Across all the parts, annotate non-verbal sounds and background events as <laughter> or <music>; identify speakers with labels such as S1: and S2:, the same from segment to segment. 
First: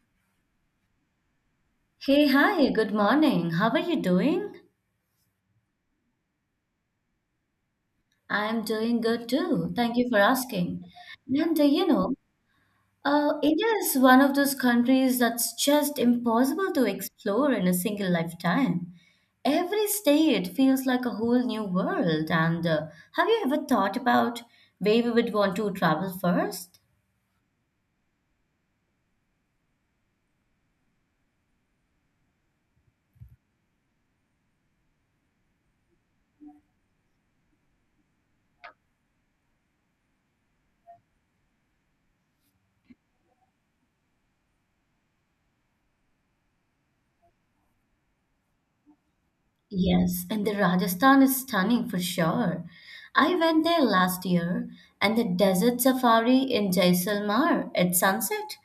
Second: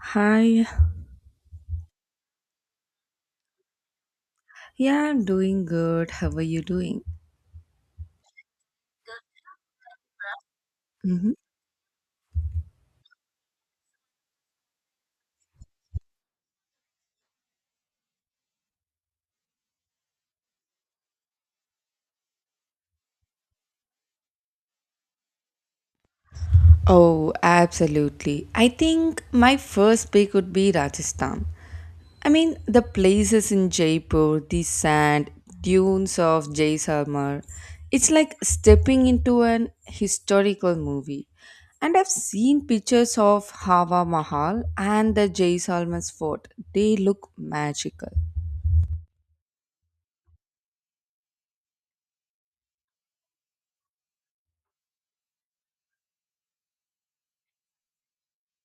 S1: Hi.
S2: Hey, hi, good morning. How are you doing?
S1: Yeah, I'm doing good. How are you doing?
S2: I'm doing good too. Thank you for asking.
S1: Hmm.
S2: And uh, you know, India is one of those countries that's just impossible to explore in a single lifetime. Every state feels like a whole new world. And Have you ever thought about where we would want to travel first?
S1: Oh, absolutely. I think my first pick would be Rajasthan. I mean, the places in Jaipur, the sand, dunes of Jaisalmer. It's like stepping into an historical movie. And I've seen pictures of Hava Mahal and the Jaisalmer's fort. They look magical.
S2: Yes, and the Rajasthan is stunning for sure. I went there last year, and the desert safari in Jaisalmer at sunset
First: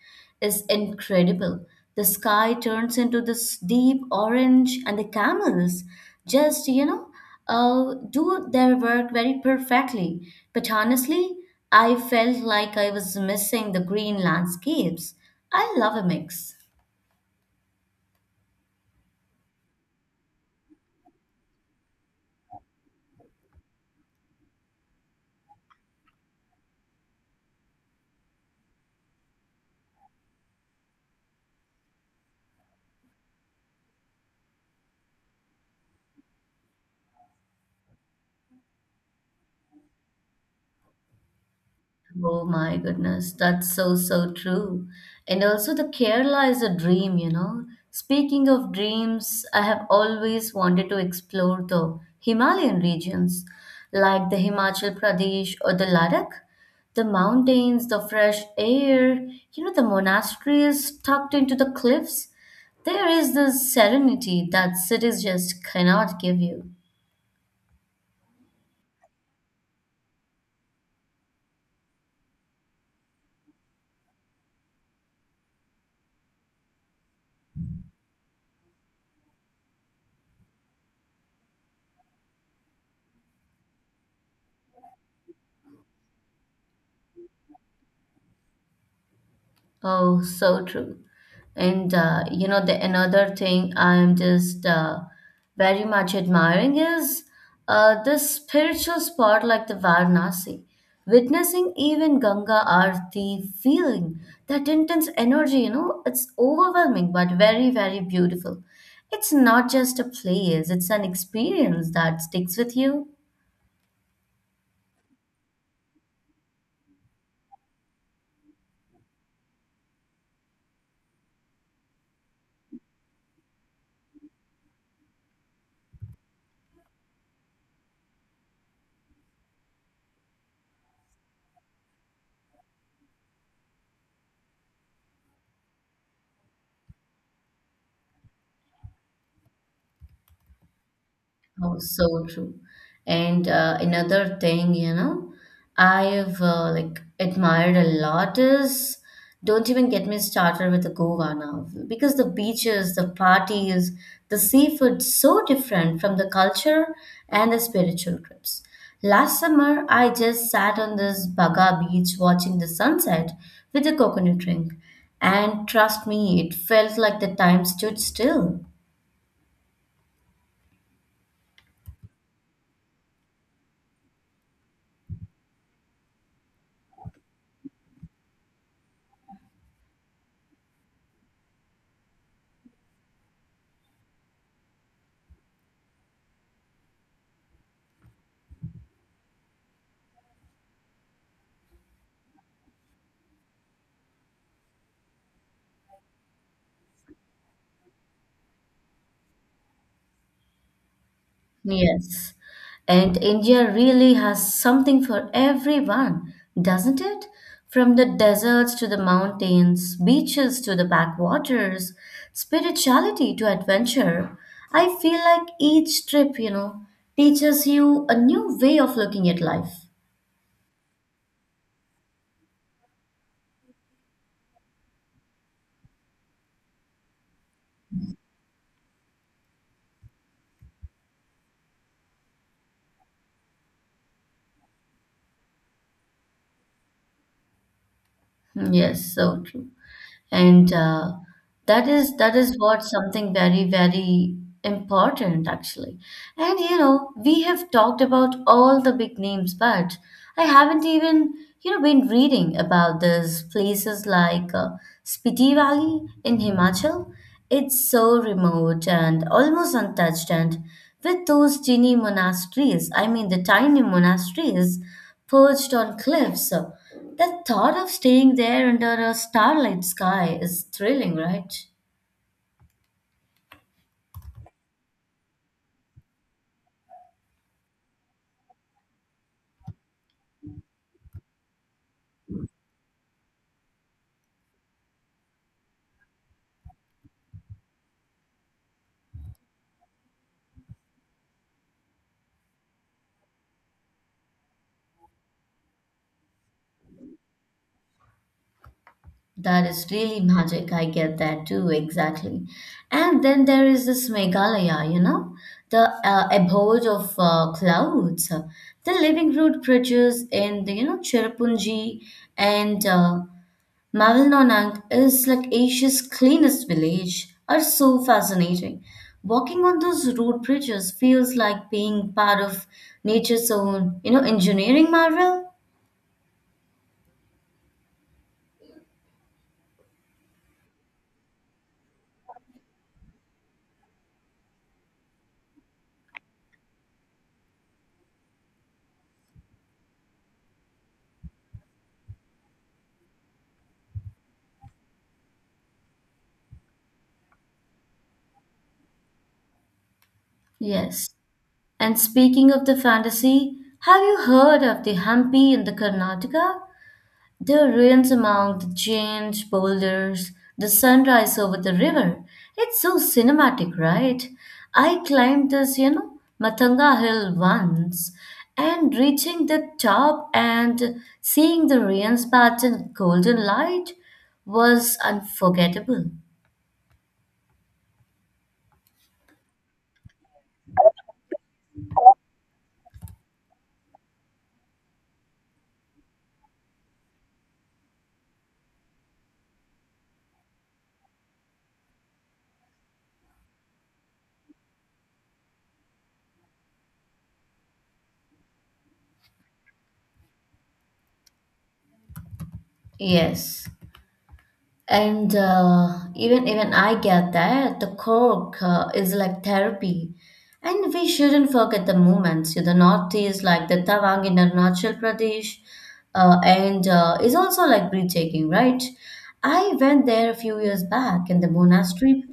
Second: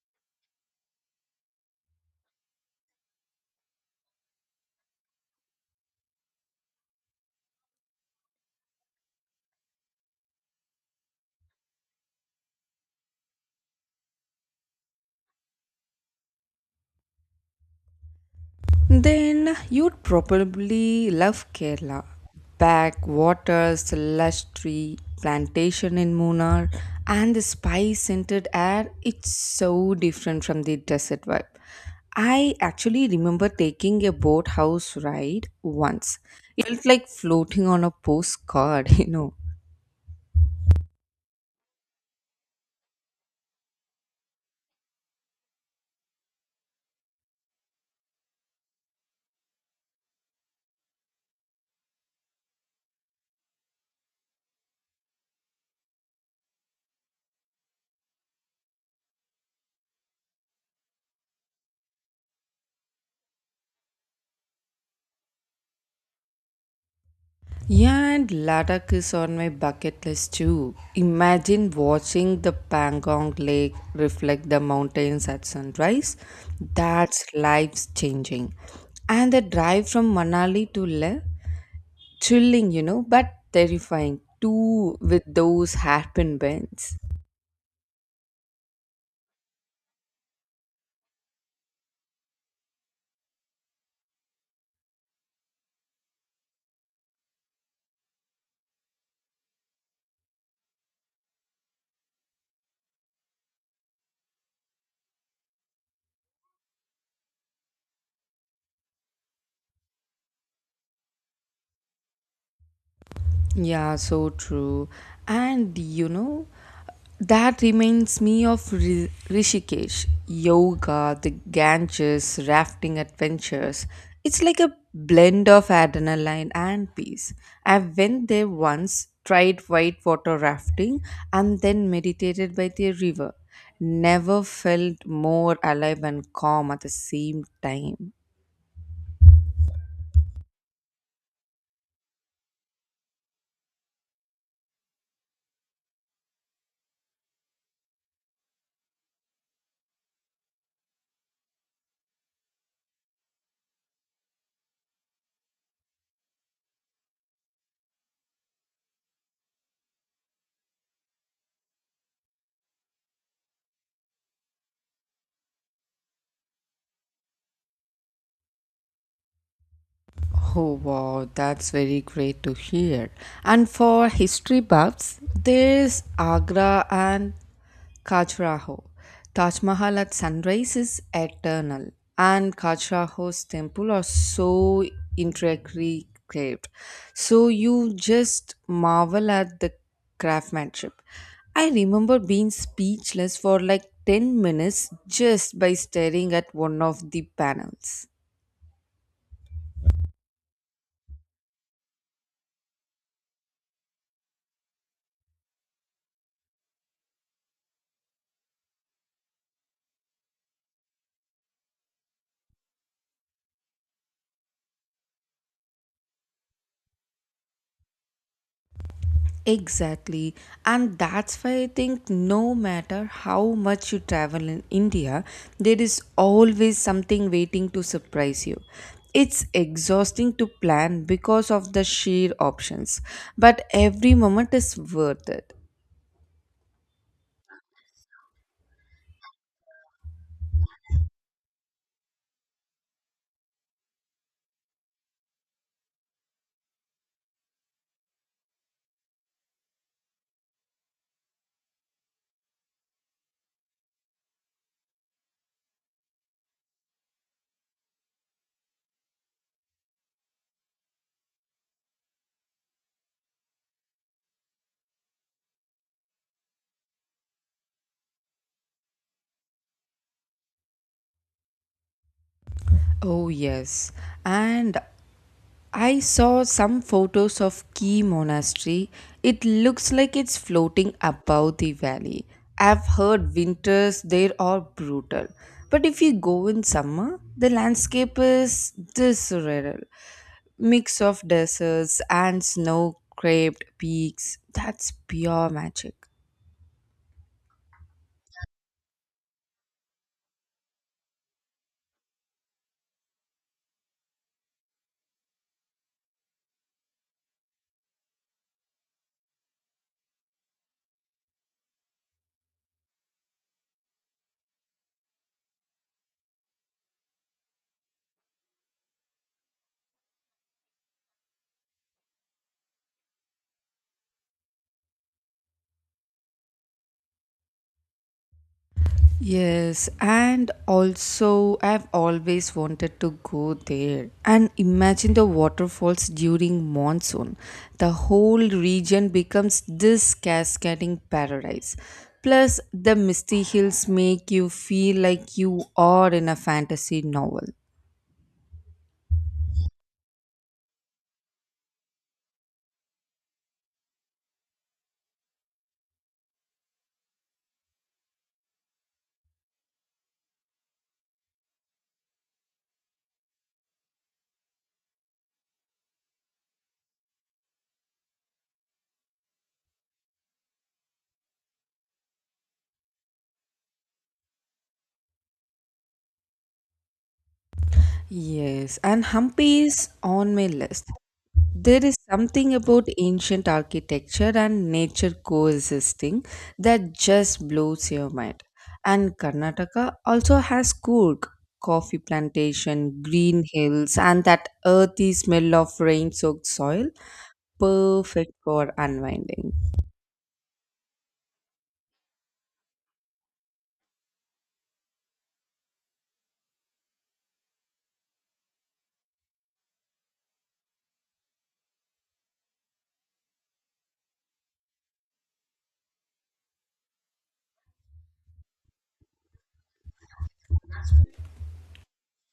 S2: is incredible. The sky turns into this deep orange, and the camels just do their work very perfectly. But honestly, I felt like I was missing the green landscapes. I love a mix.
S1: Then you'd probably love Kerala. Backwaters, lush tree, plantation in Munnar, and the spice scented air. It's so different from the desert vibe. I actually remember taking a boathouse ride once. It felt like floating on a postcard, <laughs>.
S2: Oh my goodness, that's so so true. And also the Kerala is a dream, you know. Speaking of dreams, I have always wanted to explore the Himalayan regions, like the Himachal Pradesh or the Ladakh. The mountains, the fresh air, you know, the monasteries tucked into the cliffs. There is this serenity that cities just cannot give you.
S1: Yeah, and Ladakh is on my bucket list too. Imagine watching the Pangong Lake reflect the mountains at sunrise. That's life changing. And the drive from Manali to Leh, thrilling, but terrifying too with those hairpin bends.
S2: Oh, so true. The another thing I'm just very much admiring is this spiritual spot like the Varanasi. Witnessing even Ganga Aarti, feeling that intense energy, you know, it's overwhelming but very, very beautiful. It's not just a place, it's an experience that sticks with you.
S1: Yeah, so true. And that reminds me of Rishikesh, yoga, the Ganges, rafting adventures. It's like a blend of adrenaline and peace. I went there once, tried whitewater rafting, and then meditated by the river. Never felt more alive and calm at the same time.
S2: Oh, so true. And Another thing, you know, I've like admired a lot is don't even get me started with the Goa now because the beaches, the parties, the seafood so different from the culture and the spiritual trips. Last summer, I just sat on this Baga beach watching the sunset with a coconut drink, and trust me, it felt like the time stood still.
S1: Oh, wow, that's very great to hear. And for history buffs, there's Agra and Khajuraho. Taj Mahal at sunrise is eternal, and Khajuraho's temple are so intricately carved. So you just marvel at the craftsmanship. I remember being speechless for like 10 minutes just by staring at one of the panels.
S2: Yes. And India really has something for everyone, doesn't it? From the deserts to the mountains, beaches to the backwaters, spirituality to adventure. I feel like each trip, you know, teaches you a new way of looking at life.
S1: Exactly. And that's why I think no matter how much you travel in India, there is always something waiting to surprise you. It's exhausting to plan because of the sheer options, but every moment is worth it.
S2: Hmm, yes, so true. And That is what something very, very important, actually. And you know, we have talked about all the big names, but I haven't even, you know, been reading about these places like Spiti Valley in Himachal. It's so remote and almost untouched, and with those tiny monasteries, I mean the tiny monasteries perched on cliffs. The thought of staying there under a starlit sky is thrilling, right?
S1: Oh, yes. And I saw some photos of Key Monastery. It looks like it's floating above the valley. I've heard winters there are brutal. But if you go in summer, the landscape is this surreal. Mix of deserts and snow-capped peaks. That's pure magic.
S2: That is really magic. I get that too, exactly. And then there is this Meghalaya, you know, the abode of clouds, the living root bridges in the, you know, Cherrapunji and Marvel is like Asia's cleanest village are so fascinating. Walking on those road bridges feels like being part of nature's own, you know, engineering marvel.
S1: Yes, and also I've always wanted to go there and imagine the waterfalls during monsoon. The whole region becomes this cascading paradise. Plus, the misty hills make you feel like you are in a fantasy novel.
S2: Yes. And speaking of the fantasy, have you heard of the Hampi in the Karnataka? The ruins among the giant boulders, the sunrise over the river. It's so cinematic, right? I climbed this, you know, Matanga Hill once, and reaching the top and seeing the ruins bathed in golden light was unforgettable.
S1: Yes, and Hampi is on my list. There is something about ancient architecture and nature coexisting that just blows your mind. And Karnataka also has Coorg, coffee plantation, green hills, and that earthy smell of rain soaked soil, perfect for unwinding.
S2: Yes. And even I get that the cork is like therapy, and we shouldn't forget the movements. You know, the northeast, like the Tawang in Arunachal Pradesh, and is also like breathtaking, right? I went there a few years back, and the monastery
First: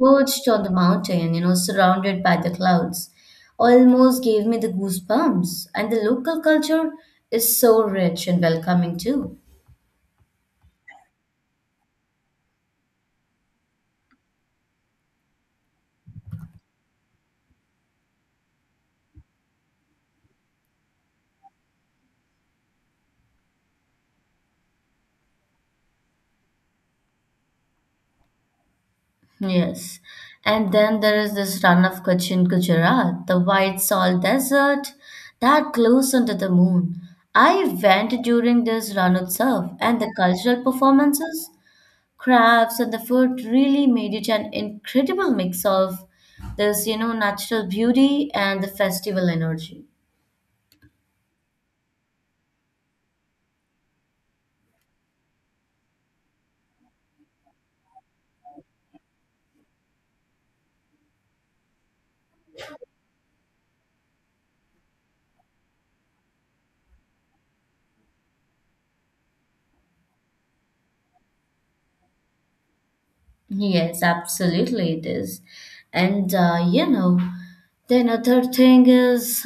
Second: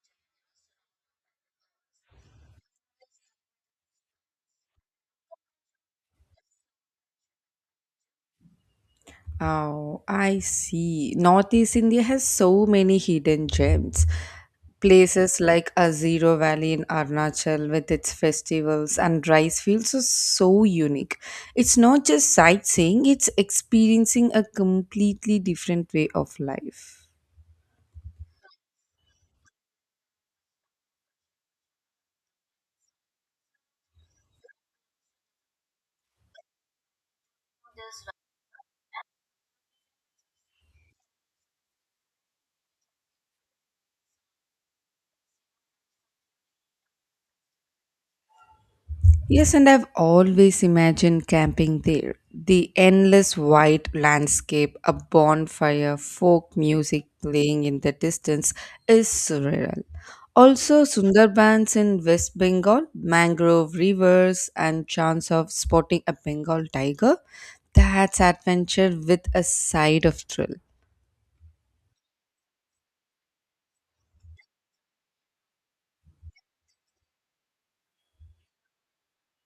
S2: perched on the mountain, you know, surrounded by the clouds, almost gave me the goosebumps. And the local culture is so rich and welcoming too.
S1: Oh, I see. Northeast India has so many hidden gems. Places like Aziro Valley in Arunachal with its festivals and rice fields are so unique. It's not just sightseeing, it's experiencing a completely different way of life.
S2: Yes. And then there is this run of Cochin Gujarat, the white salt desert that glows under the moon. I went during this Ranutsav and the cultural performances, crafts, and the food really made it an incredible mix of this, you know, natural beauty and the festival
S1: Yes, and
S2: energy.
S1: I've always imagined camping there. The endless white landscape, a bonfire, folk music playing in the distance is surreal. Also, Sundarbans in West Bengal, mangrove rivers, and chance of spotting a Bengal tiger. That's adventure with a side of thrill.
S2: Yes, absolutely it is. And uh, you know, the another thing is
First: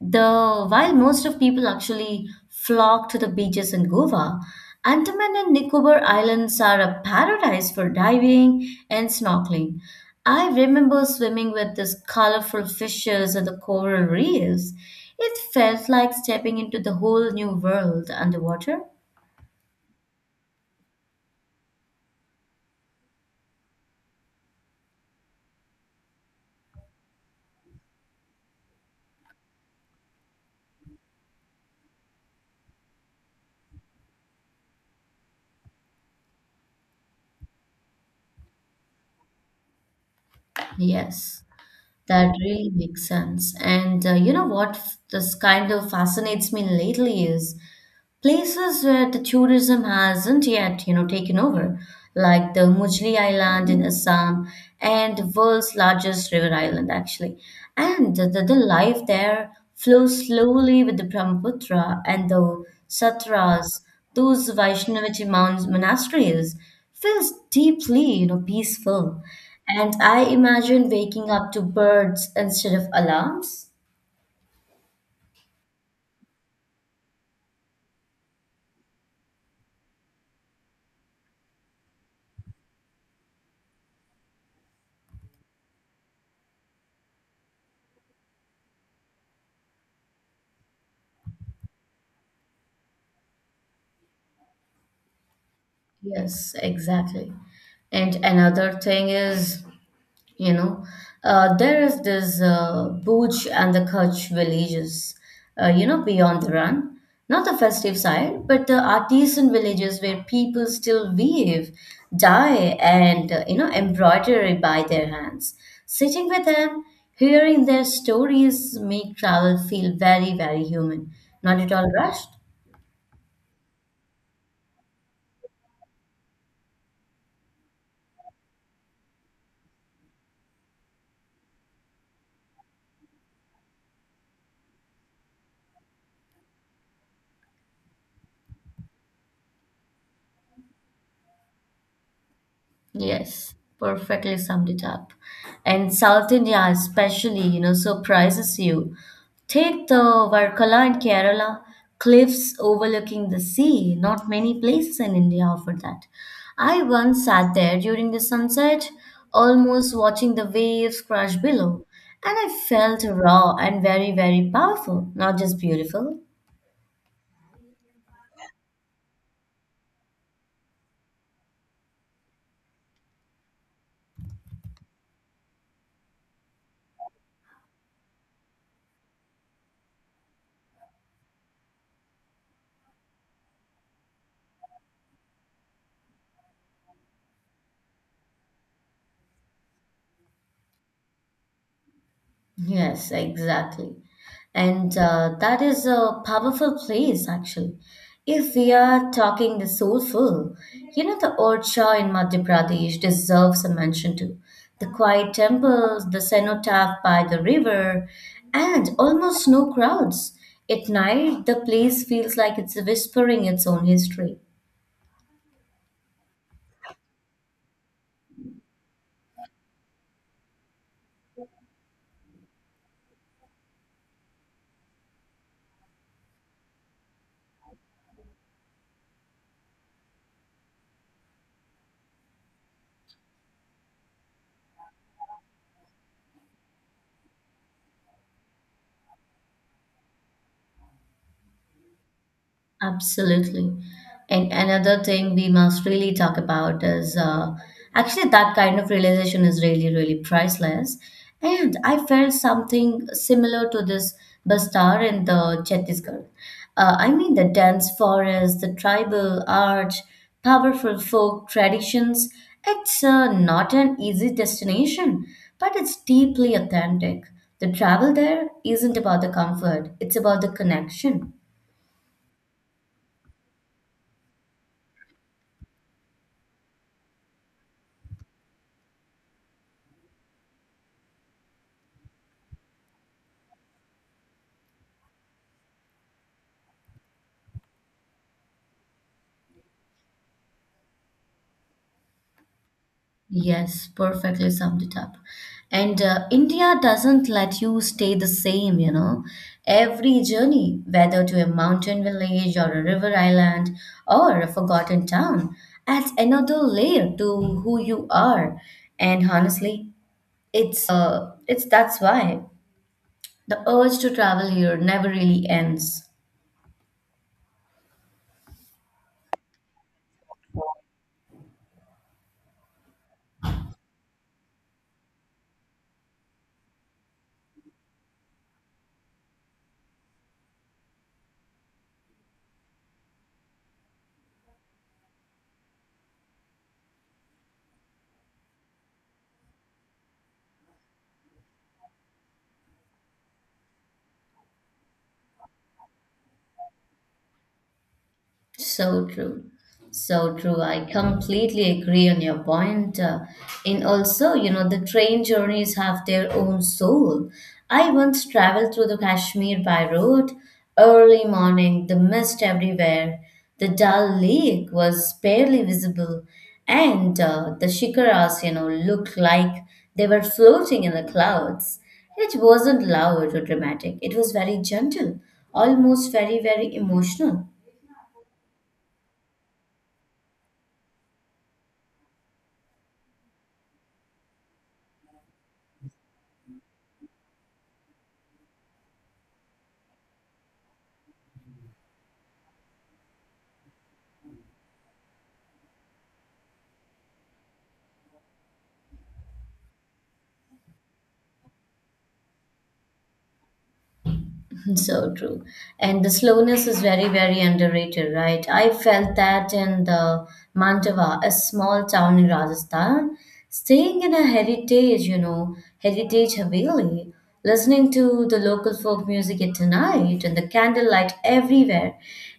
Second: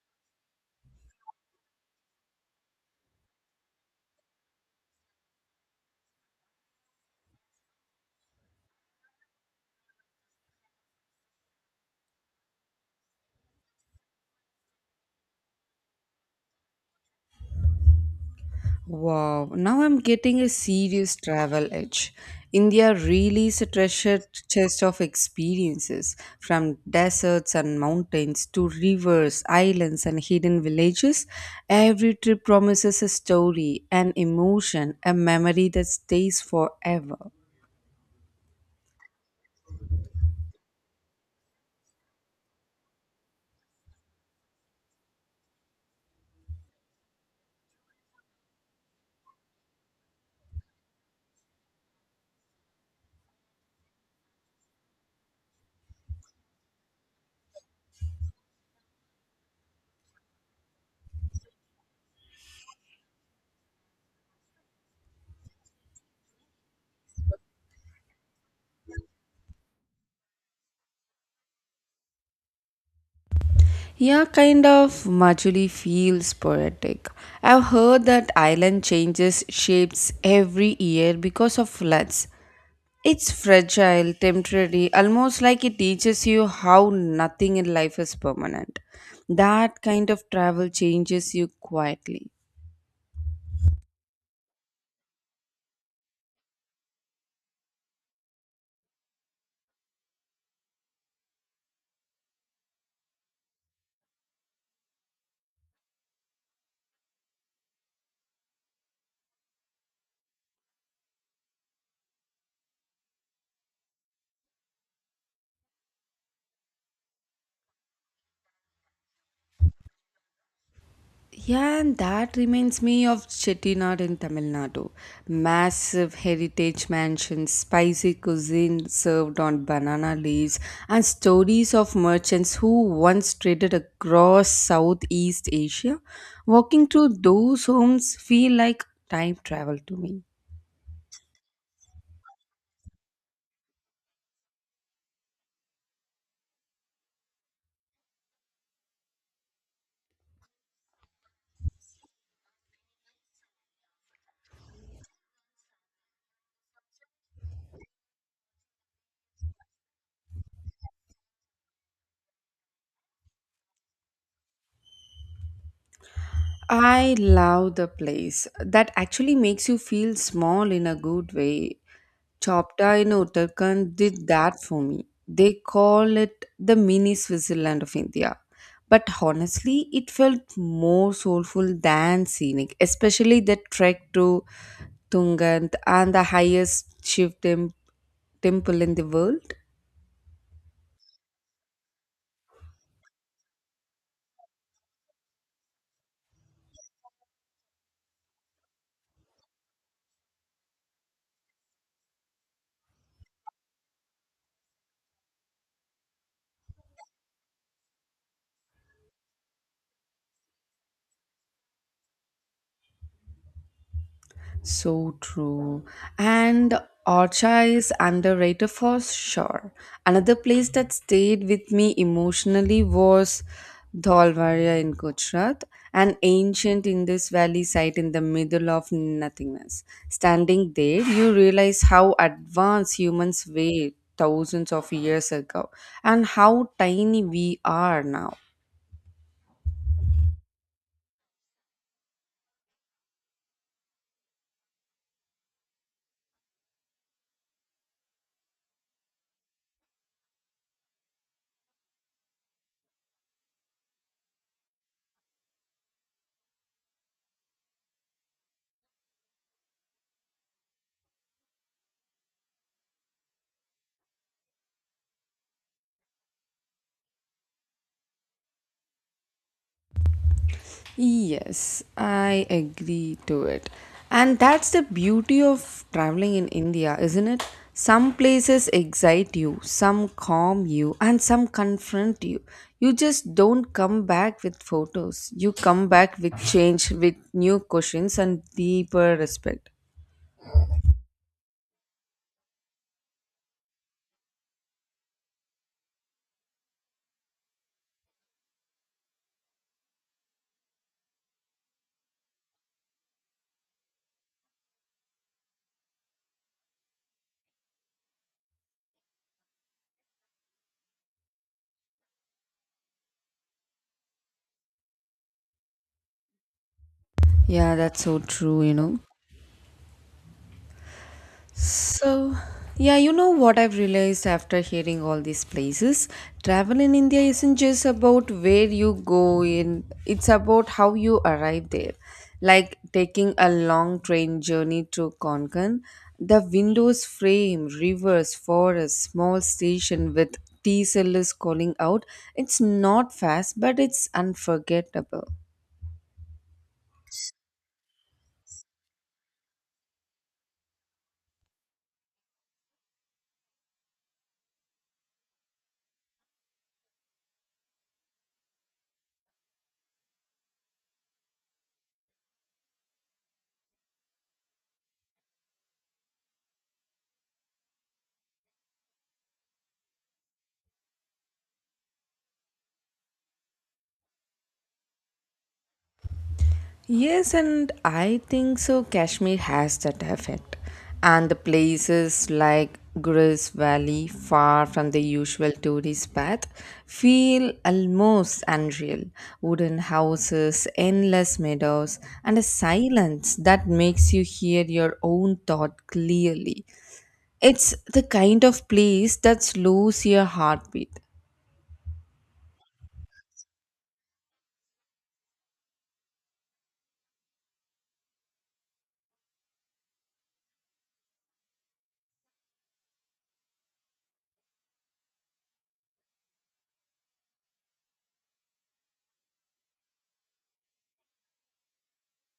S2: the while most of people actually flock to the beaches in Goa, Andaman and Nicobar Islands are a paradise for diving and snorkeling. I remember swimming with these colorful fishes and the coral reefs. It felt like stepping into the whole new world underwater.
S1: Wow, now I'm getting a serious travel itch. India really is a treasure chest of experiences, from deserts and mountains to rivers, islands, and hidden villages. Every trip promises a story, an emotion, a memory that stays forever.
S2: Yes. That really makes sense. And You know what this kind of fascinates me lately is places where the tourism hasn't yet, you know, taken over, like the Mujli Island in Assam and the world's largest river island, actually. And the life there flows slowly with the Brahmaputra and the Satras, those monasteries, feels deeply, you know, peaceful. And I imagine waking up to birds instead of alarms.
S1: Yeah, kind of Majuli feels poetic. I've heard that island changes shapes every year because of floods. It's fragile, temporary, almost like it teaches you how nothing in life is permanent. That kind of travel changes you quietly.
S2: Yes, exactly. And another thing is, you know, there is this Bhuj and the Kutch villages, you know, beyond the run. Not the festive side, but the artisan villages where people still weave, dye, and, you know, embroidery by their hands. Sitting with them, hearing their stories make travel feel very, very human, not at
S1: Yeah,
S2: all
S1: and
S2: rushed.
S1: that reminds me of Chettinad in Tamil Nadu. Massive heritage mansions, spicy cuisine served on banana leaves, and stories of merchants who once traded across Southeast Asia. Walking through those homes feel like time travel to me.
S2: Yes, perfectly summed it up. And South India, especially, you know, surprises you. Take the Varkala in Kerala, cliffs overlooking the sea. Not many places in India offer that. I once sat there during the sunset, almost watching the waves crash below, and I felt raw and very, very powerful, not just beautiful.
S1: I love the place. That actually makes you feel small in a good way. Chopta in Uttarakhand did that for me. They call it the mini Switzerland of India. But honestly, it felt more soulful than scenic, especially the trek to Tungant and the highest shiv temple in the world.
S2: Yes, exactly. And that is a powerful place, actually. If we are talking the soulful, you know, the Orchha in Madhya Pradesh deserves a mention too. The quiet temples, the cenotaph by the river, and almost no crowds. At night, the place feels like it's whispering its own history.
S1: So true. And archa is underrated for sure. Another place that stayed with me emotionally was Dholvaria in Gujarat, an ancient Indus Valley site in the middle of nothingness. Standing there, you realize how advanced humans were thousands of years ago and how tiny we are now.
S2: Absolutely. And another thing we must really talk about is, actually, that kind of realization is really, really priceless. And I felt something similar to this Bastar in the Chhattisgarh. I mean, the dense forest, the tribal art, powerful folk traditions. It's not an easy destination, but it's deeply authentic. The travel there isn't about the comfort, it's about the connection.
S1: Yes, I agree to it. And that's the beauty of traveling in India, isn't it? Some places excite you, some calm you, and some confront you. You just don't come back with photos. You come back with change, with new questions and deeper respect.
S2: Yes, perfectly summed it up. And India doesn't let you stay the same, you know. Every journey, whether to a mountain village or a river island or a forgotten town, adds another layer to who you are. And honestly, it's that's why the urge to travel here never really ends.
S1: Yeah, that's so true. So, yeah, you know what I've realized after hearing all these places? Travel in India isn't just about where you go in, it's about how you arrive there. Like taking a long train journey to Konkan, the windows frame, rivers, forest, small station with tea sellers calling out. It's not fast, but it's unforgettable.
S2: So true. So true. I completely agree on your point. And also, you know, the train journeys have their own soul. I once traveled through the Kashmir by road, early morning, the mist everywhere. The Dal Lake was barely visible, and the shikaras, you know, looked like they were floating in the clouds. It wasn't loud or dramatic, it was very gentle, almost very, very
S1: Yes,
S2: emotional.
S1: and I think so. Kashmir has that effect. And the places like Gris Valley, far from the usual tourist path, feel almost unreal. Wooden houses, endless meadows, and a silence that makes you hear your own thought clearly. It's the kind of place that slows your heartbeat.
S2: <laughs> So true. And the slowness is very, very underrated, right? I felt that in the Mantova, a small town in Rajasthan, staying in a heritage, you know, heritage haveli, listening to the local folk music at night and the candlelight everywhere.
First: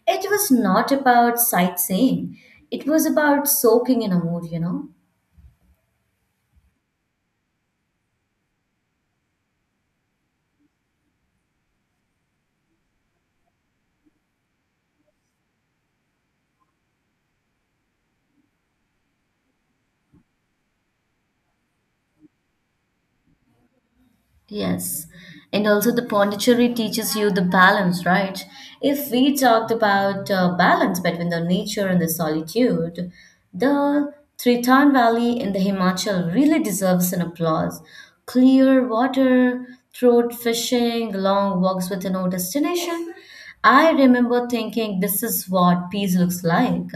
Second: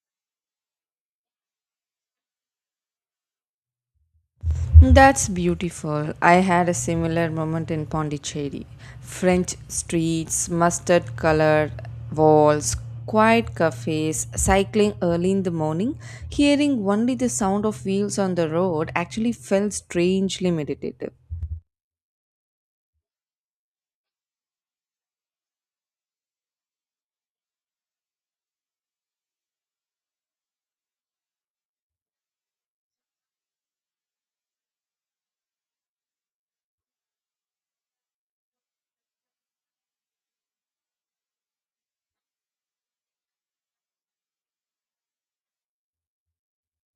S2: It was not about sightseeing. It was about soaking in a mood, you know.
S1: That's beautiful. I had a similar moment in Pondicherry. French streets, mustard colored walls, quiet cafes, cycling early in the morning, hearing only the sound of wheels on the road actually felt strangely meditative.
S2: Yes. And also, the Pondicherry teaches you the balance, right? If we talked about balance between the nature and the solitude, the Triton Valley in the Himachal really deserves an applause. Clear water, throat fishing, long walks with no destination. I remember thinking, this is what peace looks like.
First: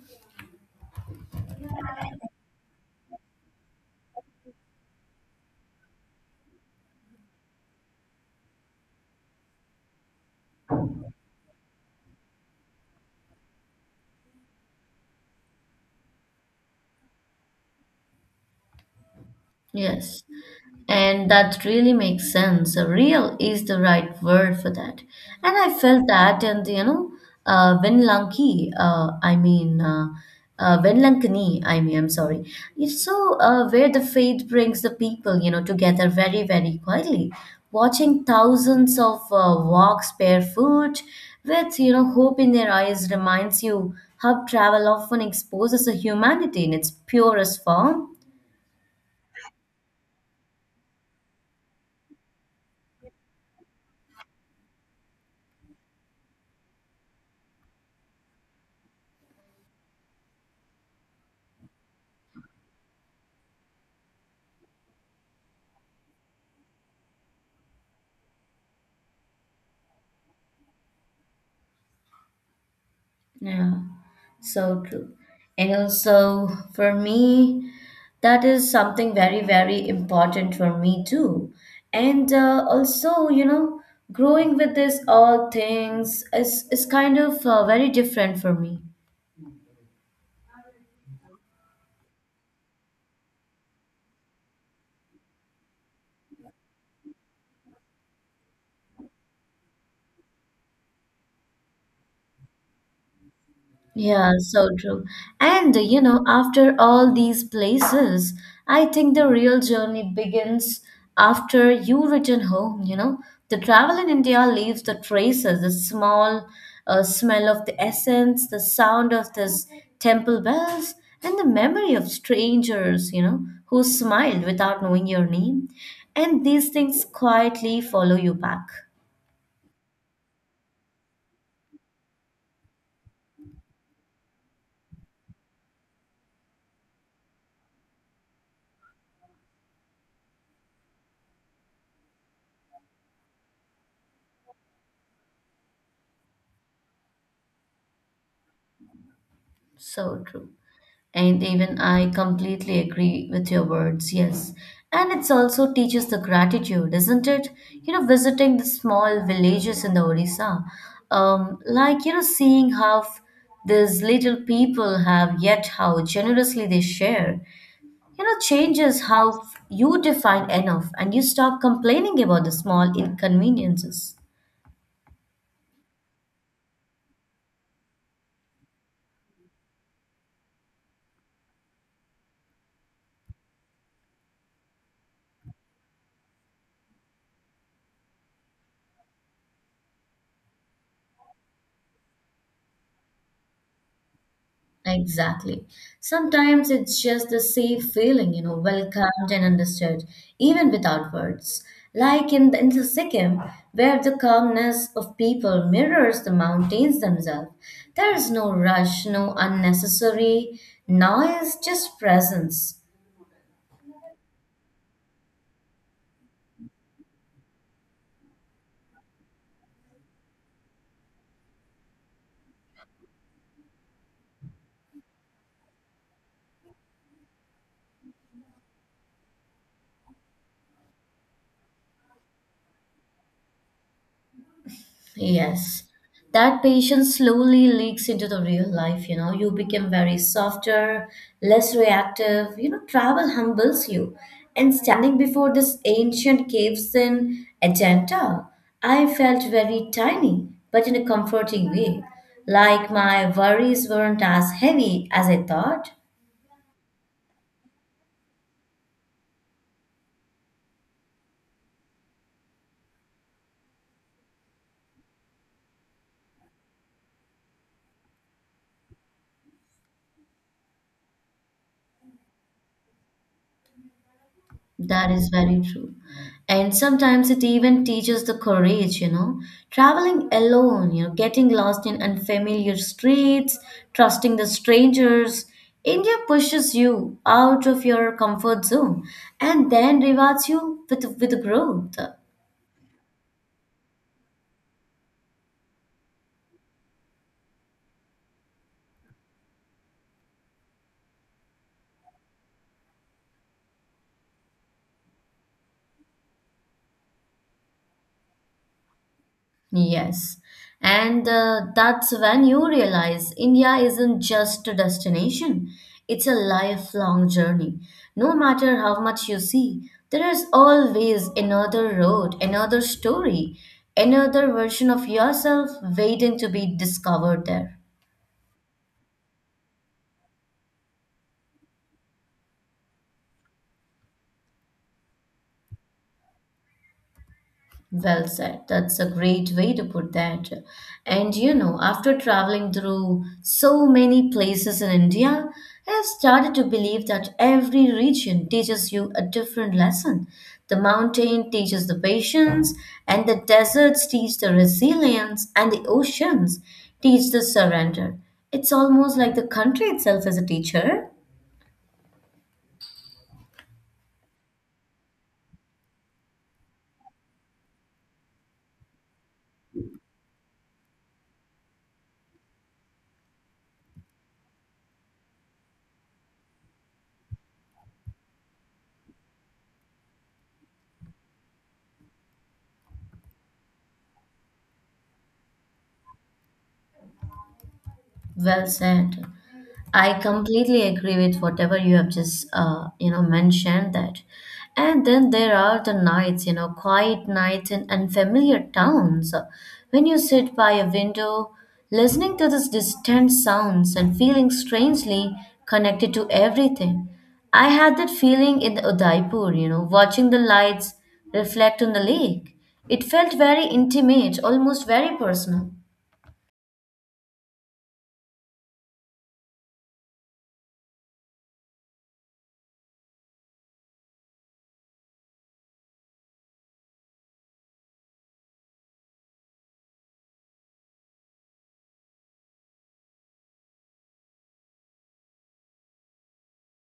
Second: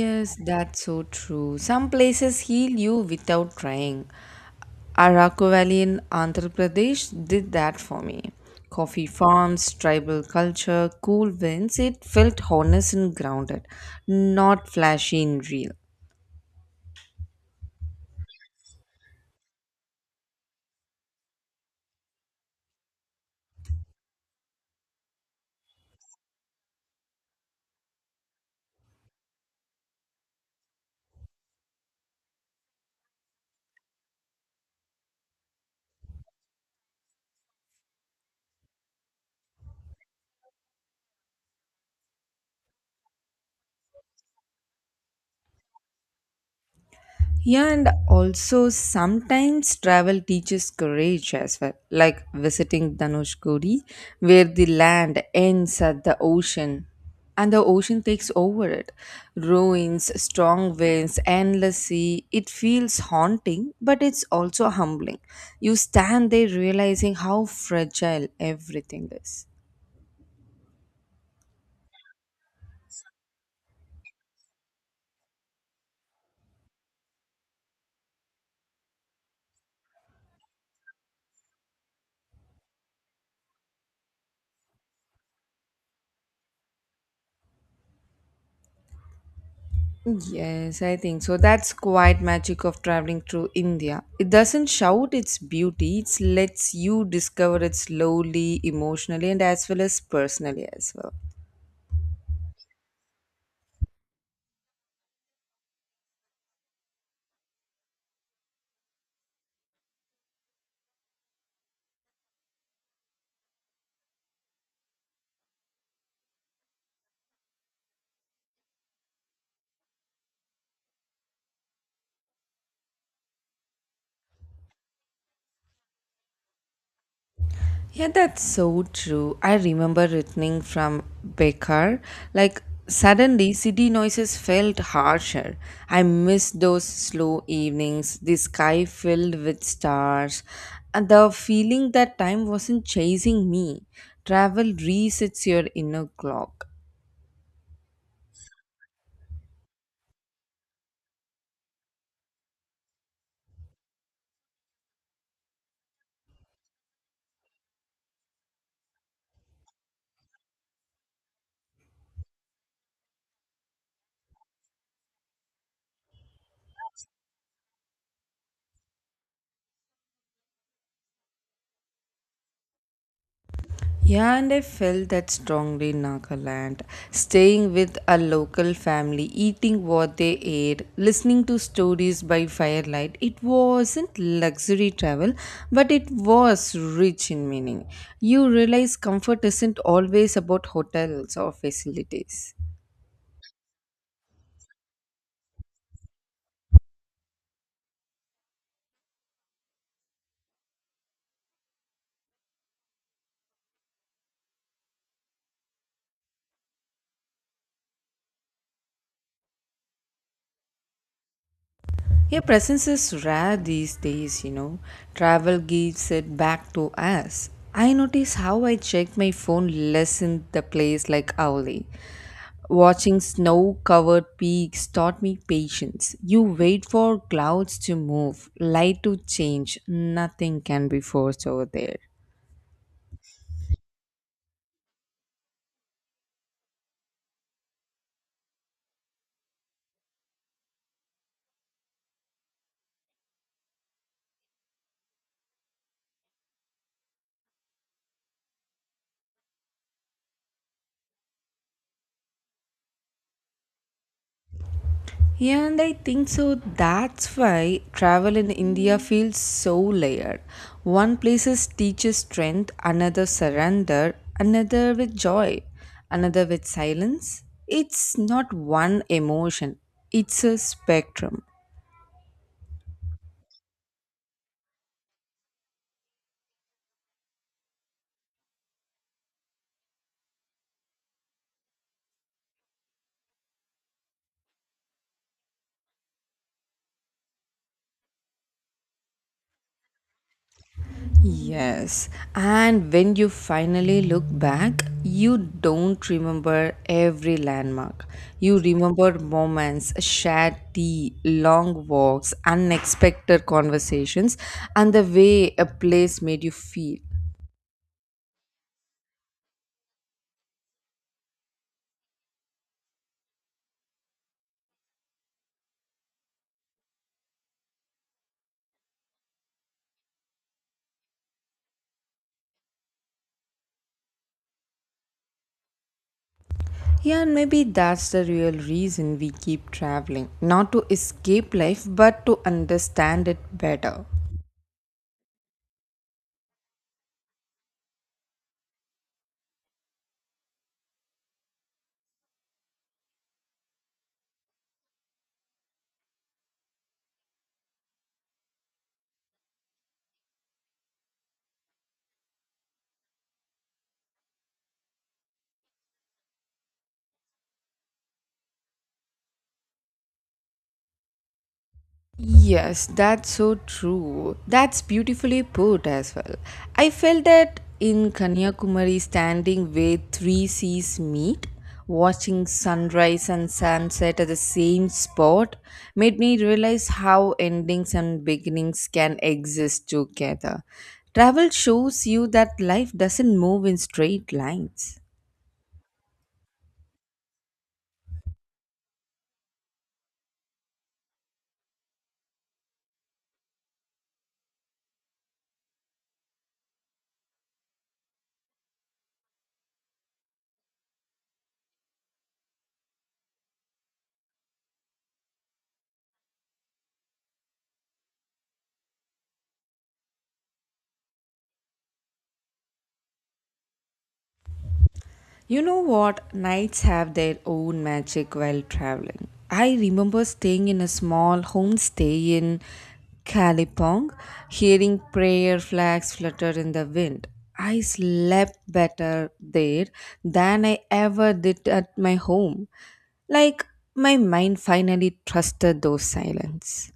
S1: Yes, that's so true. Some places heal you without trying. Araku Valley in Andhra Pradesh did that for me. Coffee farms, tribal culture, cool winds, it felt honest and grounded, not flashy and real.
S2: Yes. And that really makes sense. Real is the right word for that. And I felt that in the, you know, uh, Vinlanki, uh, I mean, uh, Vinlankani, I mean, I'm sorry. It's so where the faith brings the people, you know, together very, very quietly. Watching thousands of walks barefoot with, you know, hope in their eyes reminds you how travel often exposes a humanity in its purest
S1: Yeah, and
S2: form.
S1: also sometimes travel teaches courage as well, like visiting Dhanushkodi, where the land ends at the ocean and the ocean takes over it. Ruins, strong winds, endless sea. It feels haunting, but it's also humbling. You stand there realizing how fragile everything is.
S2: Yeah. So true. And also for me, that is something very, very important for me too. And Also, you know, growing with this all things is kind of very different for me.
S1: Yes, I think so. That's quite magic of traveling through India. It doesn't shout its beauty, it lets you discover it slowly, emotionally, and as well as personally as well.
S2: Yeah, so true. And You know, after all these places, I think the real journey begins after you return home, you know. The travel in India leaves the traces, the small smell of the essence, the sound of this temple bells, and the memory of strangers, you know, who smiled without knowing your name. And these things quietly
S1: Yeah,
S2: follow you
S1: that's
S2: back.
S1: so true. I remember returning from Bekar. Like, suddenly, city noises felt harsher. I missed those slow evenings, the sky filled with stars, and the feeling that time wasn't chasing me. Travel resets your inner clock.
S2: So true. And even I completely agree with your words, yes. And it's also teaches the gratitude, isn't it? You know, visiting the small villages in the Odisha, like, you know, seeing how these little people have, yet how generously they share, you know, changes how you define enough and you stop complaining about the small inconveniences.
S1: Yeah, and I felt that strongly in Nagaland. Staying with a local family, eating what they ate, listening to stories by firelight, it wasn't luxury travel, but it was rich in meaning. You realize comfort isn't always about hotels or facilities.
S2: Exactly. Sometimes it's just the safe feeling, you know, welcomed and understood, even without words. Like in the Sikkim, where the calmness of people mirrors the mountains themselves. There is no rush, no unnecessary noise, just
S1: Yeah,
S2: presence.
S1: presence is rare these days. Travel gives it back to us. I notice how I check my phone less in the place like Auli. Watching snow covered peaks taught me patience. You wait for clouds to move, light to change. Nothing can be forced over there.
S2: Yes. That patience slowly leaks into the real life, you know. You become very softer, less reactive. You know, travel humbles you. And standing before this ancient caves in Ajanta, I felt very tiny, but in a comforting way. Like my worries weren't as heavy as I
S1: Yeah, and
S2: thought.
S1: I think so. That's why travel in India feels so layered. One place is teaches strength, another surrender, another with joy, another with silence. It's not one emotion, it's a spectrum.
S2: That is very true. And sometimes it even teaches the courage, you know, traveling alone, you know, getting lost in unfamiliar streets, trusting the strangers. India pushes you out of your comfort zone and then rewards you with growth.
S1: Yes, and when you finally look back, you don't remember every landmark. You remember moments, shared tea, long walks, unexpected conversations, and the way a place made you feel.
S2: Yes. And that's when you realize India isn't just a destination, it's a lifelong journey. No matter how much you see, there is always another road, another story, another version of yourself waiting to be
S1: Yeah, and
S2: discovered
S1: maybe
S2: there.
S1: that's the real reason we keep traveling not to escape life, but to understand it better.
S2: Well said. That's a great way to put that. And you know, after traveling through so many places in India, I've started to believe that every region teaches you a different lesson. The mountain teaches the patience, and the deserts teach the resilience, and the oceans teach the surrender. It's almost like the country itself is a teacher.
S1: Yes, that's so true. That's beautifully put as well. I felt that in Kanyakumari, standing where three seas meet, watching sunrise and sunset at the same spot made me realize how endings and beginnings can exist together. Travel shows you that life doesn't move in straight lines.
S2: Well said. I completely agree with whatever you have just you know mentioned that. And then there are the nights, you know, quiet nights in unfamiliar towns when you sit by a window listening to these distant sounds and feeling strangely connected to everything. I had that feeling in Udaipur, you know, watching the lights reflect on the lake. It felt very intimate, almost very
S1: You
S2: personal.
S1: know what? Nights have their own magic while traveling. I remember staying in a small homestay in Kalipong, hearing prayer flags flutter in the wind. I slept better there than I ever did at my home. Like my mind finally trusted those silence.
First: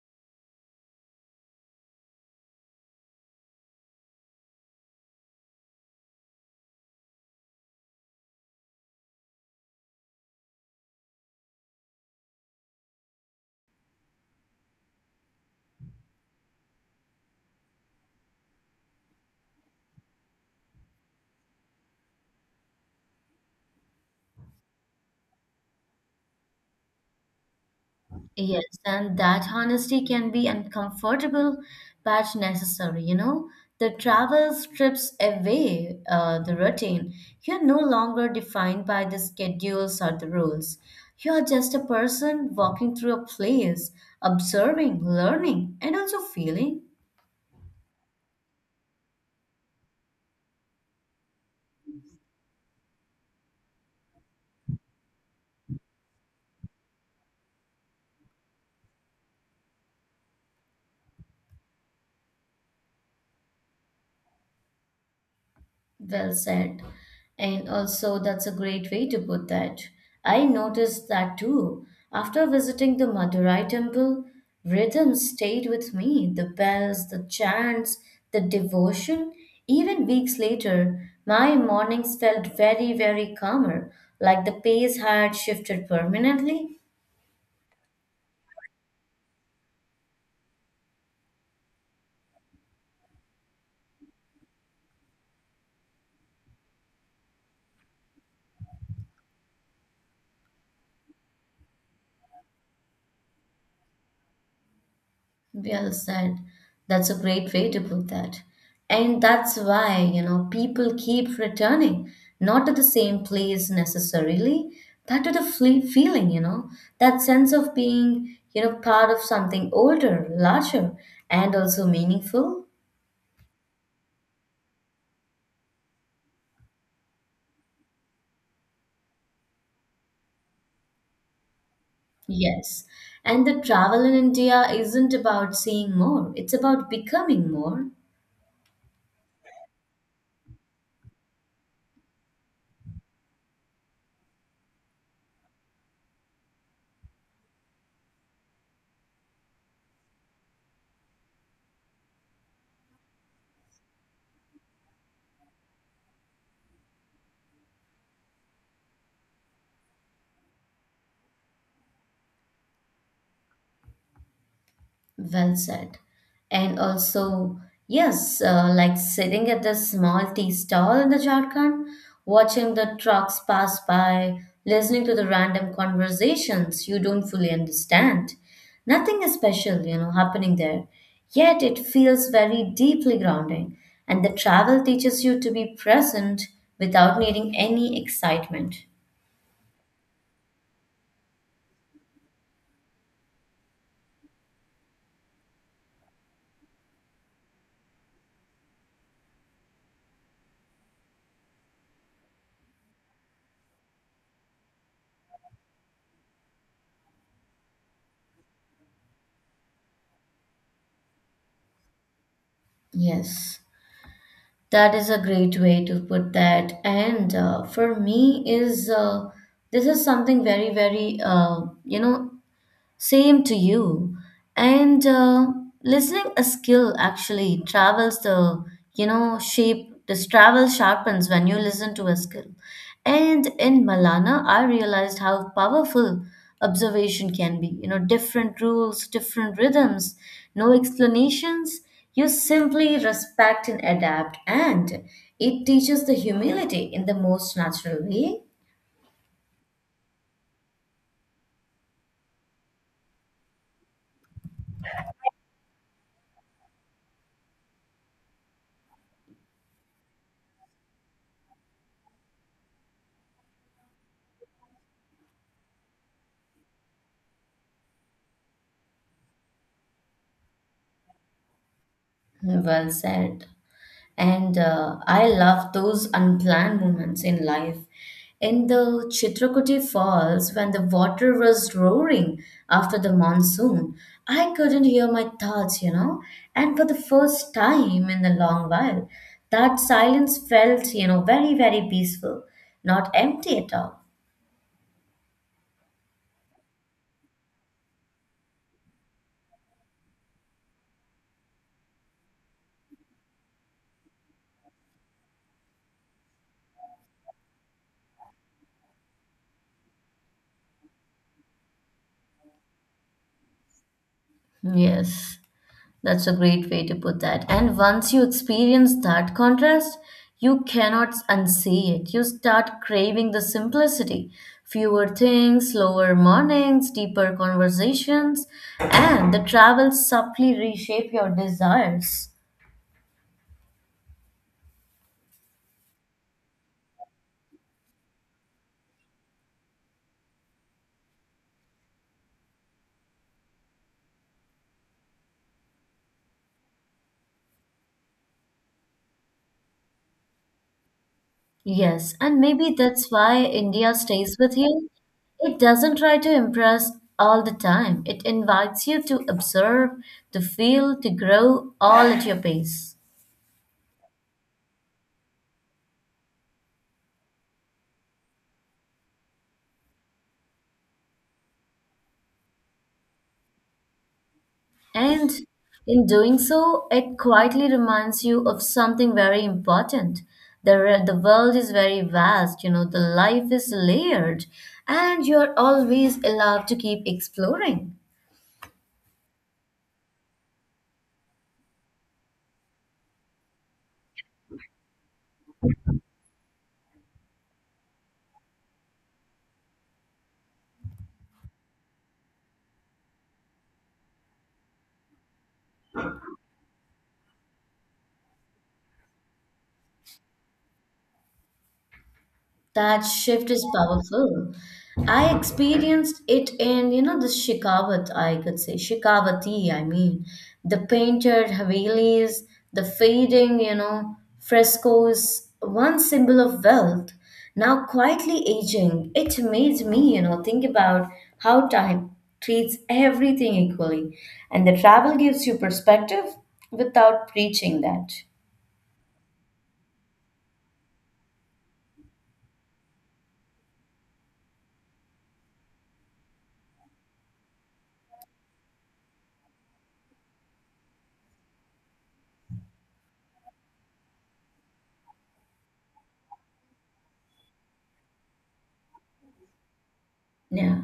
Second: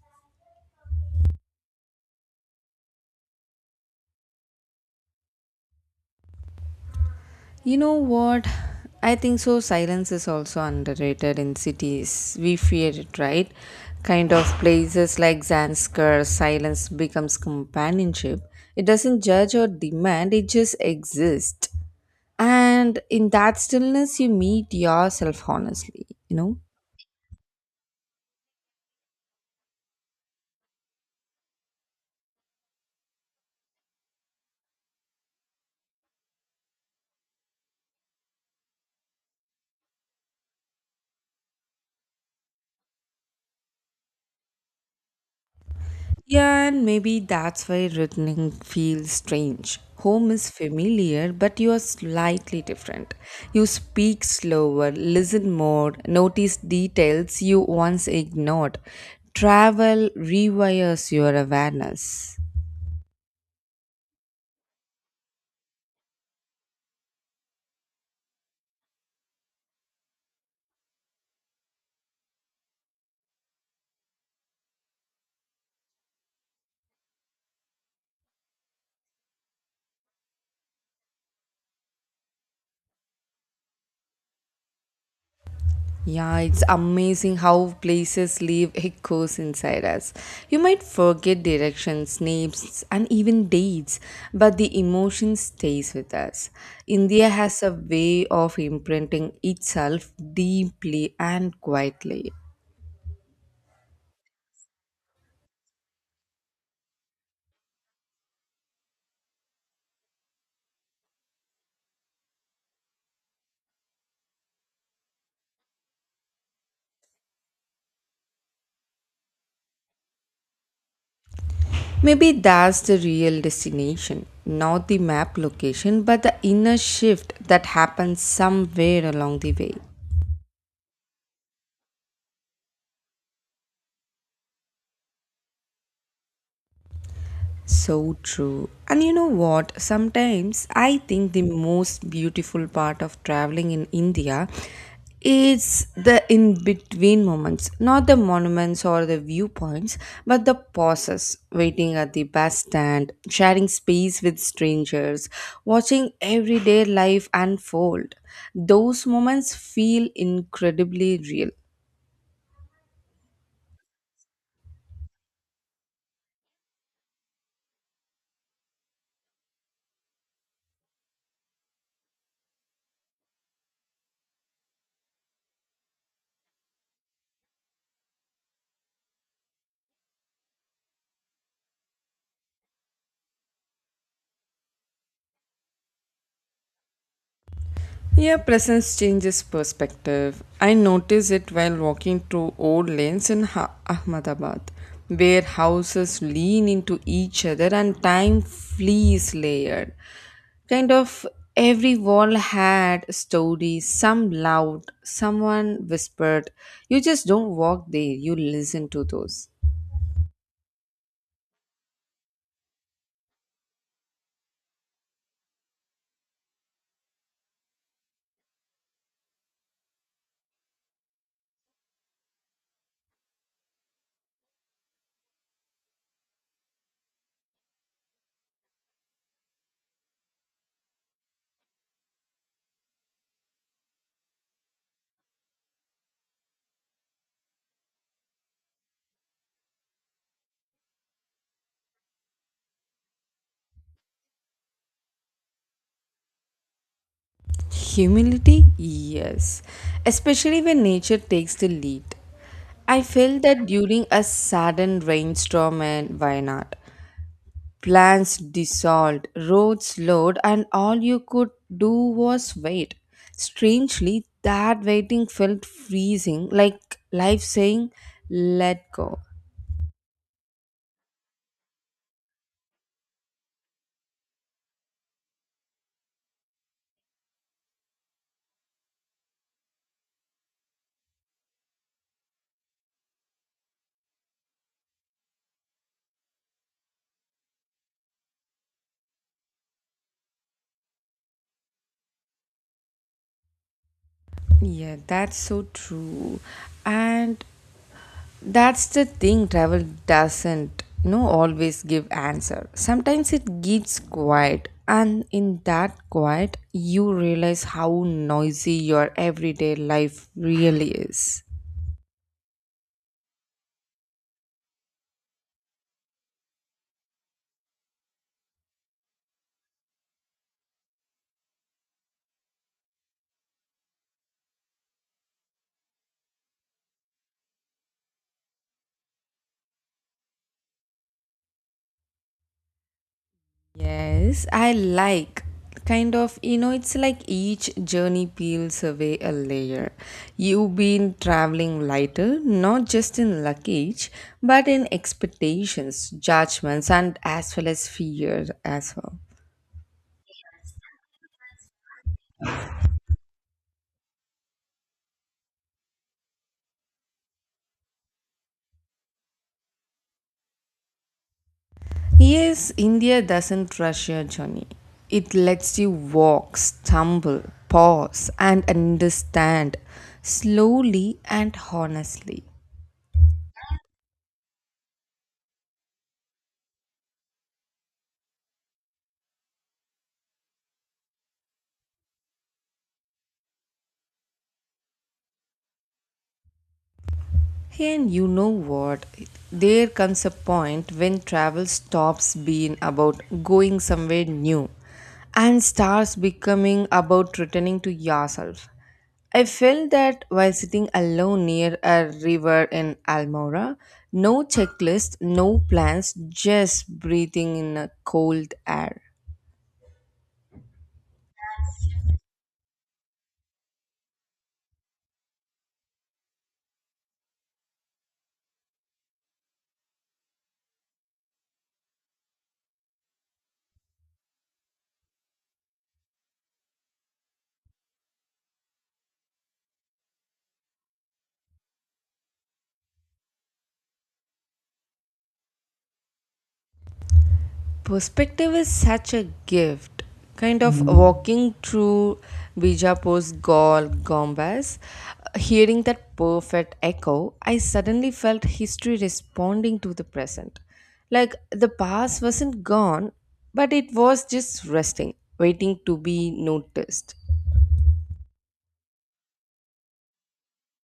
S1: You know what? I think so. Silence is also underrated in cities. We fear it, right? Kind of places like Zanskar, silence becomes companionship. It doesn't judge or demand, it just exists. And in that stillness, you meet yourself honestly, you know?
S2: Yes, and that honesty can be uncomfortable but necessary, you know. The travel strips away the routine. You're no longer defined by the schedules or the rules. You're just a person walking through a place, observing, learning, and also
S1: Yeah,
S2: feeling.
S1: and maybe that's why returning feels strange. Home is familiar, but you are slightly different. You speak slower, listen more, notice details you once ignored. Travel rewires your awareness.
S2: Well said. And also, that's a great way to put that. I noticed that too. After visiting the Madurai temple, rhythm stayed with me. The bells, the chants, the devotion. Even weeks later, my mornings felt very, very calmer, like the pace had shifted
S1: Yeah, it's
S2: permanently.
S1: amazing how places leave echoes inside us. You might forget directions, names, and even dates, but the emotion stays with us. India has a way of imprinting itself deeply and quietly.
S2: Well said. That's a great way to put that. And that's why, you know, people keep returning, not to the same place necessarily, but to the feeling, you know, that sense of being, you know, part of something older, larger, and also
S1: Maybe
S2: meaningful.
S1: that's the real destination, not the map location, but the inner shift that happens somewhere along the way.
S2: Yes. And the travel in India isn't about seeing more, it's about becoming more.
S1: So true. And you know what? Sometimes I think the most beautiful part of traveling in India is the in between moments, not the monuments or the viewpoints, but the pauses, waiting at the bus stand, sharing space with strangers, watching everyday life unfold. Those moments feel incredibly real.
S2: Well said. And also, yes, like sitting at the small tea stall in the Jharkhand, watching the trucks pass by, listening to the random conversations you don't fully understand. Nothing is special, you know, happening there. Yet it feels very deeply grounding. And the travel teaches you to be present without needing any
S1: Yeah,
S2: excitement.
S1: presence changes perspective. I notice it while walking through old lanes in Ahmedabad, where houses lean into each other and time flees layered. Kind of every wall had stories, some loud, someone whispered. You just don't walk there, you listen to those.
S2: Yes. That is a great way to put that. And for me, is this is something very, very you know same to you. And listening a skill actually travels the, you know, shape, this travel sharpens when you listen to a skill. And in Malana, I realized how powerful observation can be. You know, different rules, different rhythms, no explanations. You simply respect and adapt. And it teaches the humility in the most natural way.
S1: Humility? Yes. Especially when nature takes the lead. I felt that during a sudden rainstorm in Wayanad, plans dissolved, roads slowed, and all you could do was wait. Strangely, that waiting felt freezing, like life saying, let go.
S2: Well said. And I love those unplanned moments in life. In the Chitrakuti Falls, when the water was roaring after the monsoon, I couldn't hear my thoughts, you know. And for the first time in a long while, that silence felt, you know, very, very peaceful, not empty at all.
S1: Yeah, that's so true. And that's the thing, travel doesn't always give answer. Sometimes it gives quiet, and in that quiet you realize how noisy your everyday life really is.
S2: Yes. That's a great way to put that. And once you experience that contrast, you cannot unsee it. You start craving the simplicity, fewer things, slower mornings, deeper conversations, and the travel subtly reshape your desires.
S1: Yes, I like kind of it's like each journey peels away a layer. You've been traveling lighter, not just in luggage but in expectations, judgments, and as well as fear as well.
S2: Yes, and maybe that's why India stays with you. It doesn't try to impress all the time. It invites you to observe, to feel, to grow all at your
S1: Yes,
S2: pace.
S1: India doesn't rush your journey. It lets you walk, stumble, pause, and understand slowly and honestly.
S2: And in doing so, it quietly reminds you of something very important. The, the world is very vast, you know, the life is layered, and you're always allowed to keep exploring.
S1: And you know what? There comes a point when travel stops being about going somewhere new and starts becoming about returning to yourself. I felt that while sitting alone near a river in Almora, no checklist, no plans, just breathing in a cold air.
S2: That shift is powerful. I experienced it in, you know, the Shikavat, I could say, Shikavati, I mean, the painted Havelis, the fading, you know, frescoes, one symbol of wealth, now quietly aging. It made me, you know, think about how time treats everything equally. And the travel gives you perspective without preaching that.
S1: Perspective is such a gift. Kind of walking through Bijapur's Gaul Gombas, hearing that perfect echo, I suddenly felt history responding to the present. Like the past wasn't gone, but it was just resting, waiting to be noticed.
S2: Yeah.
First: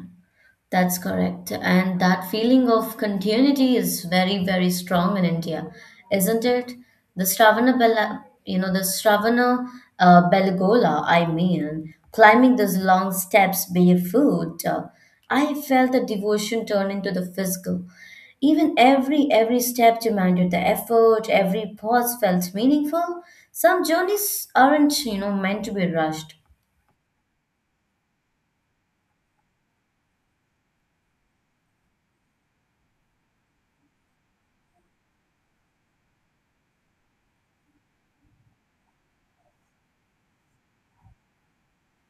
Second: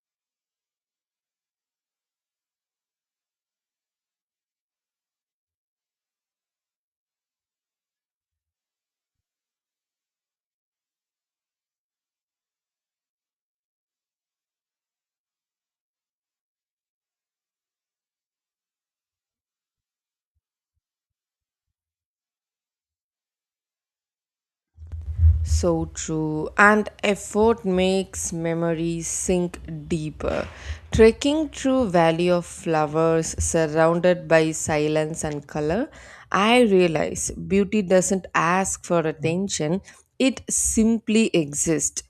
S2: That's correct. And that feeling of continuity is very, very strong in India, isn't it? The Stravana Bella, you know, the Stravana Belagola, I mean, climbing those long steps barefoot, I felt the devotion turn into the physical. Even every step demanded the effort, every pause felt meaningful. Some journeys aren't, you know, meant to
S1: So
S2: be rushed.
S1: true. And effort makes memories sink deeper. Trekking through Valley of Flowers surrounded by silence and color, I realize beauty doesn't ask for attention, it simply exists.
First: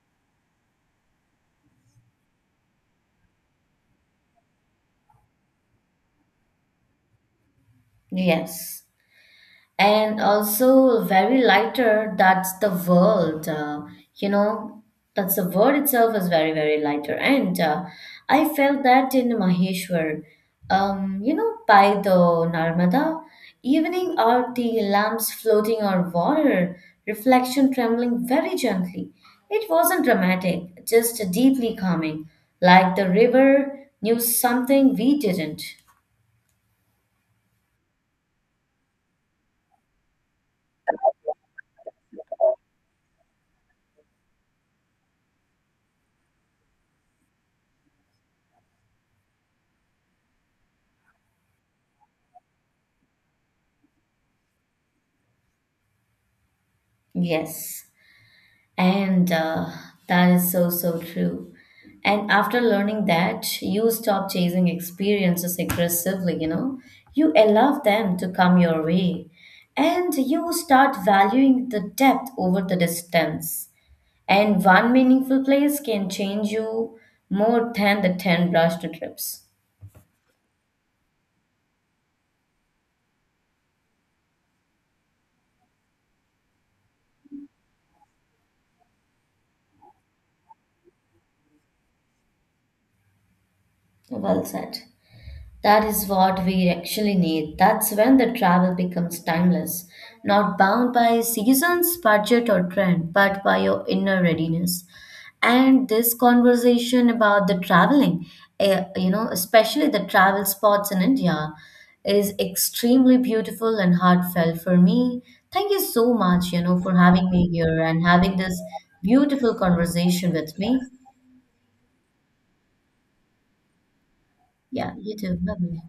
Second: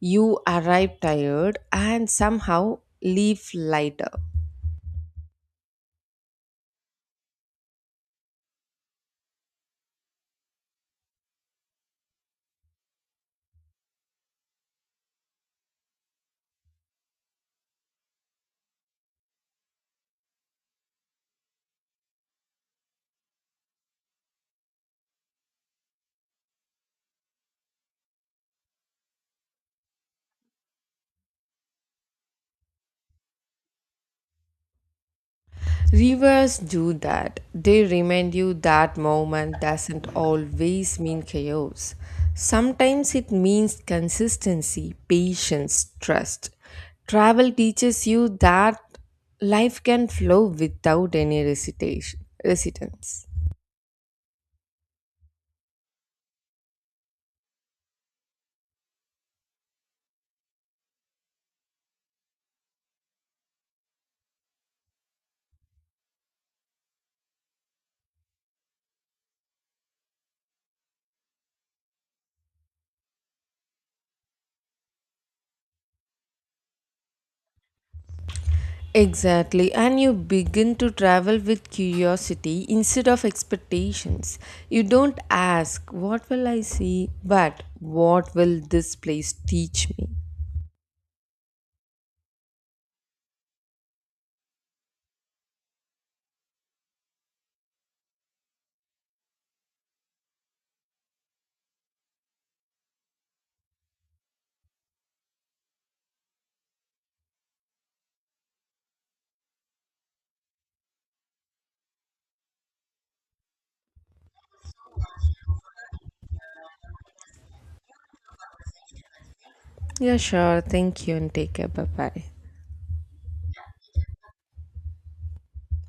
S1: You arrive tired and somehow leave lighter.
S2: Yes, and also very lighter. That's the world you know, that's the world itself is very, very lighter. And I felt that in Maheshwar, you know, by the Narmada, evening aarti lamps floating on water, reflection trembling very gently. It wasn't dramatic, just deeply calming, like the river knew something we didn't.
S1: Rivers do that. They remind you that movement doesn't always mean chaos. Sometimes it means consistency, patience, trust. Travel teaches you that life can flow without any hesitation, resistance.
S2: Yes. And that is so, so true. And after learning that, you stop chasing experiences aggressively, you know, you allow them to come your way. And you start valuing the depth over the distance. And one meaningful place can change you more than the 10 rushed trips.
S1: Exactly, and you begin to travel with curiosity instead of expectations. You don't ask, "What will I see?" but "What will this place teach me?"
S2: Well said. That is what we actually need. That's when the travel becomes timeless, not bound by seasons, budget, or trend, but by your inner readiness. And this conversation about the traveling, eh, you know, especially the travel spots in India, is extremely beautiful and heartfelt for me. Thank you so much, you know, for having me here and having this beautiful
S1: Yeah,
S2: conversation with
S1: sure.
S2: me.
S1: Thank you and take care. Bye bye.
S2: Yeah, you too. Bye bye.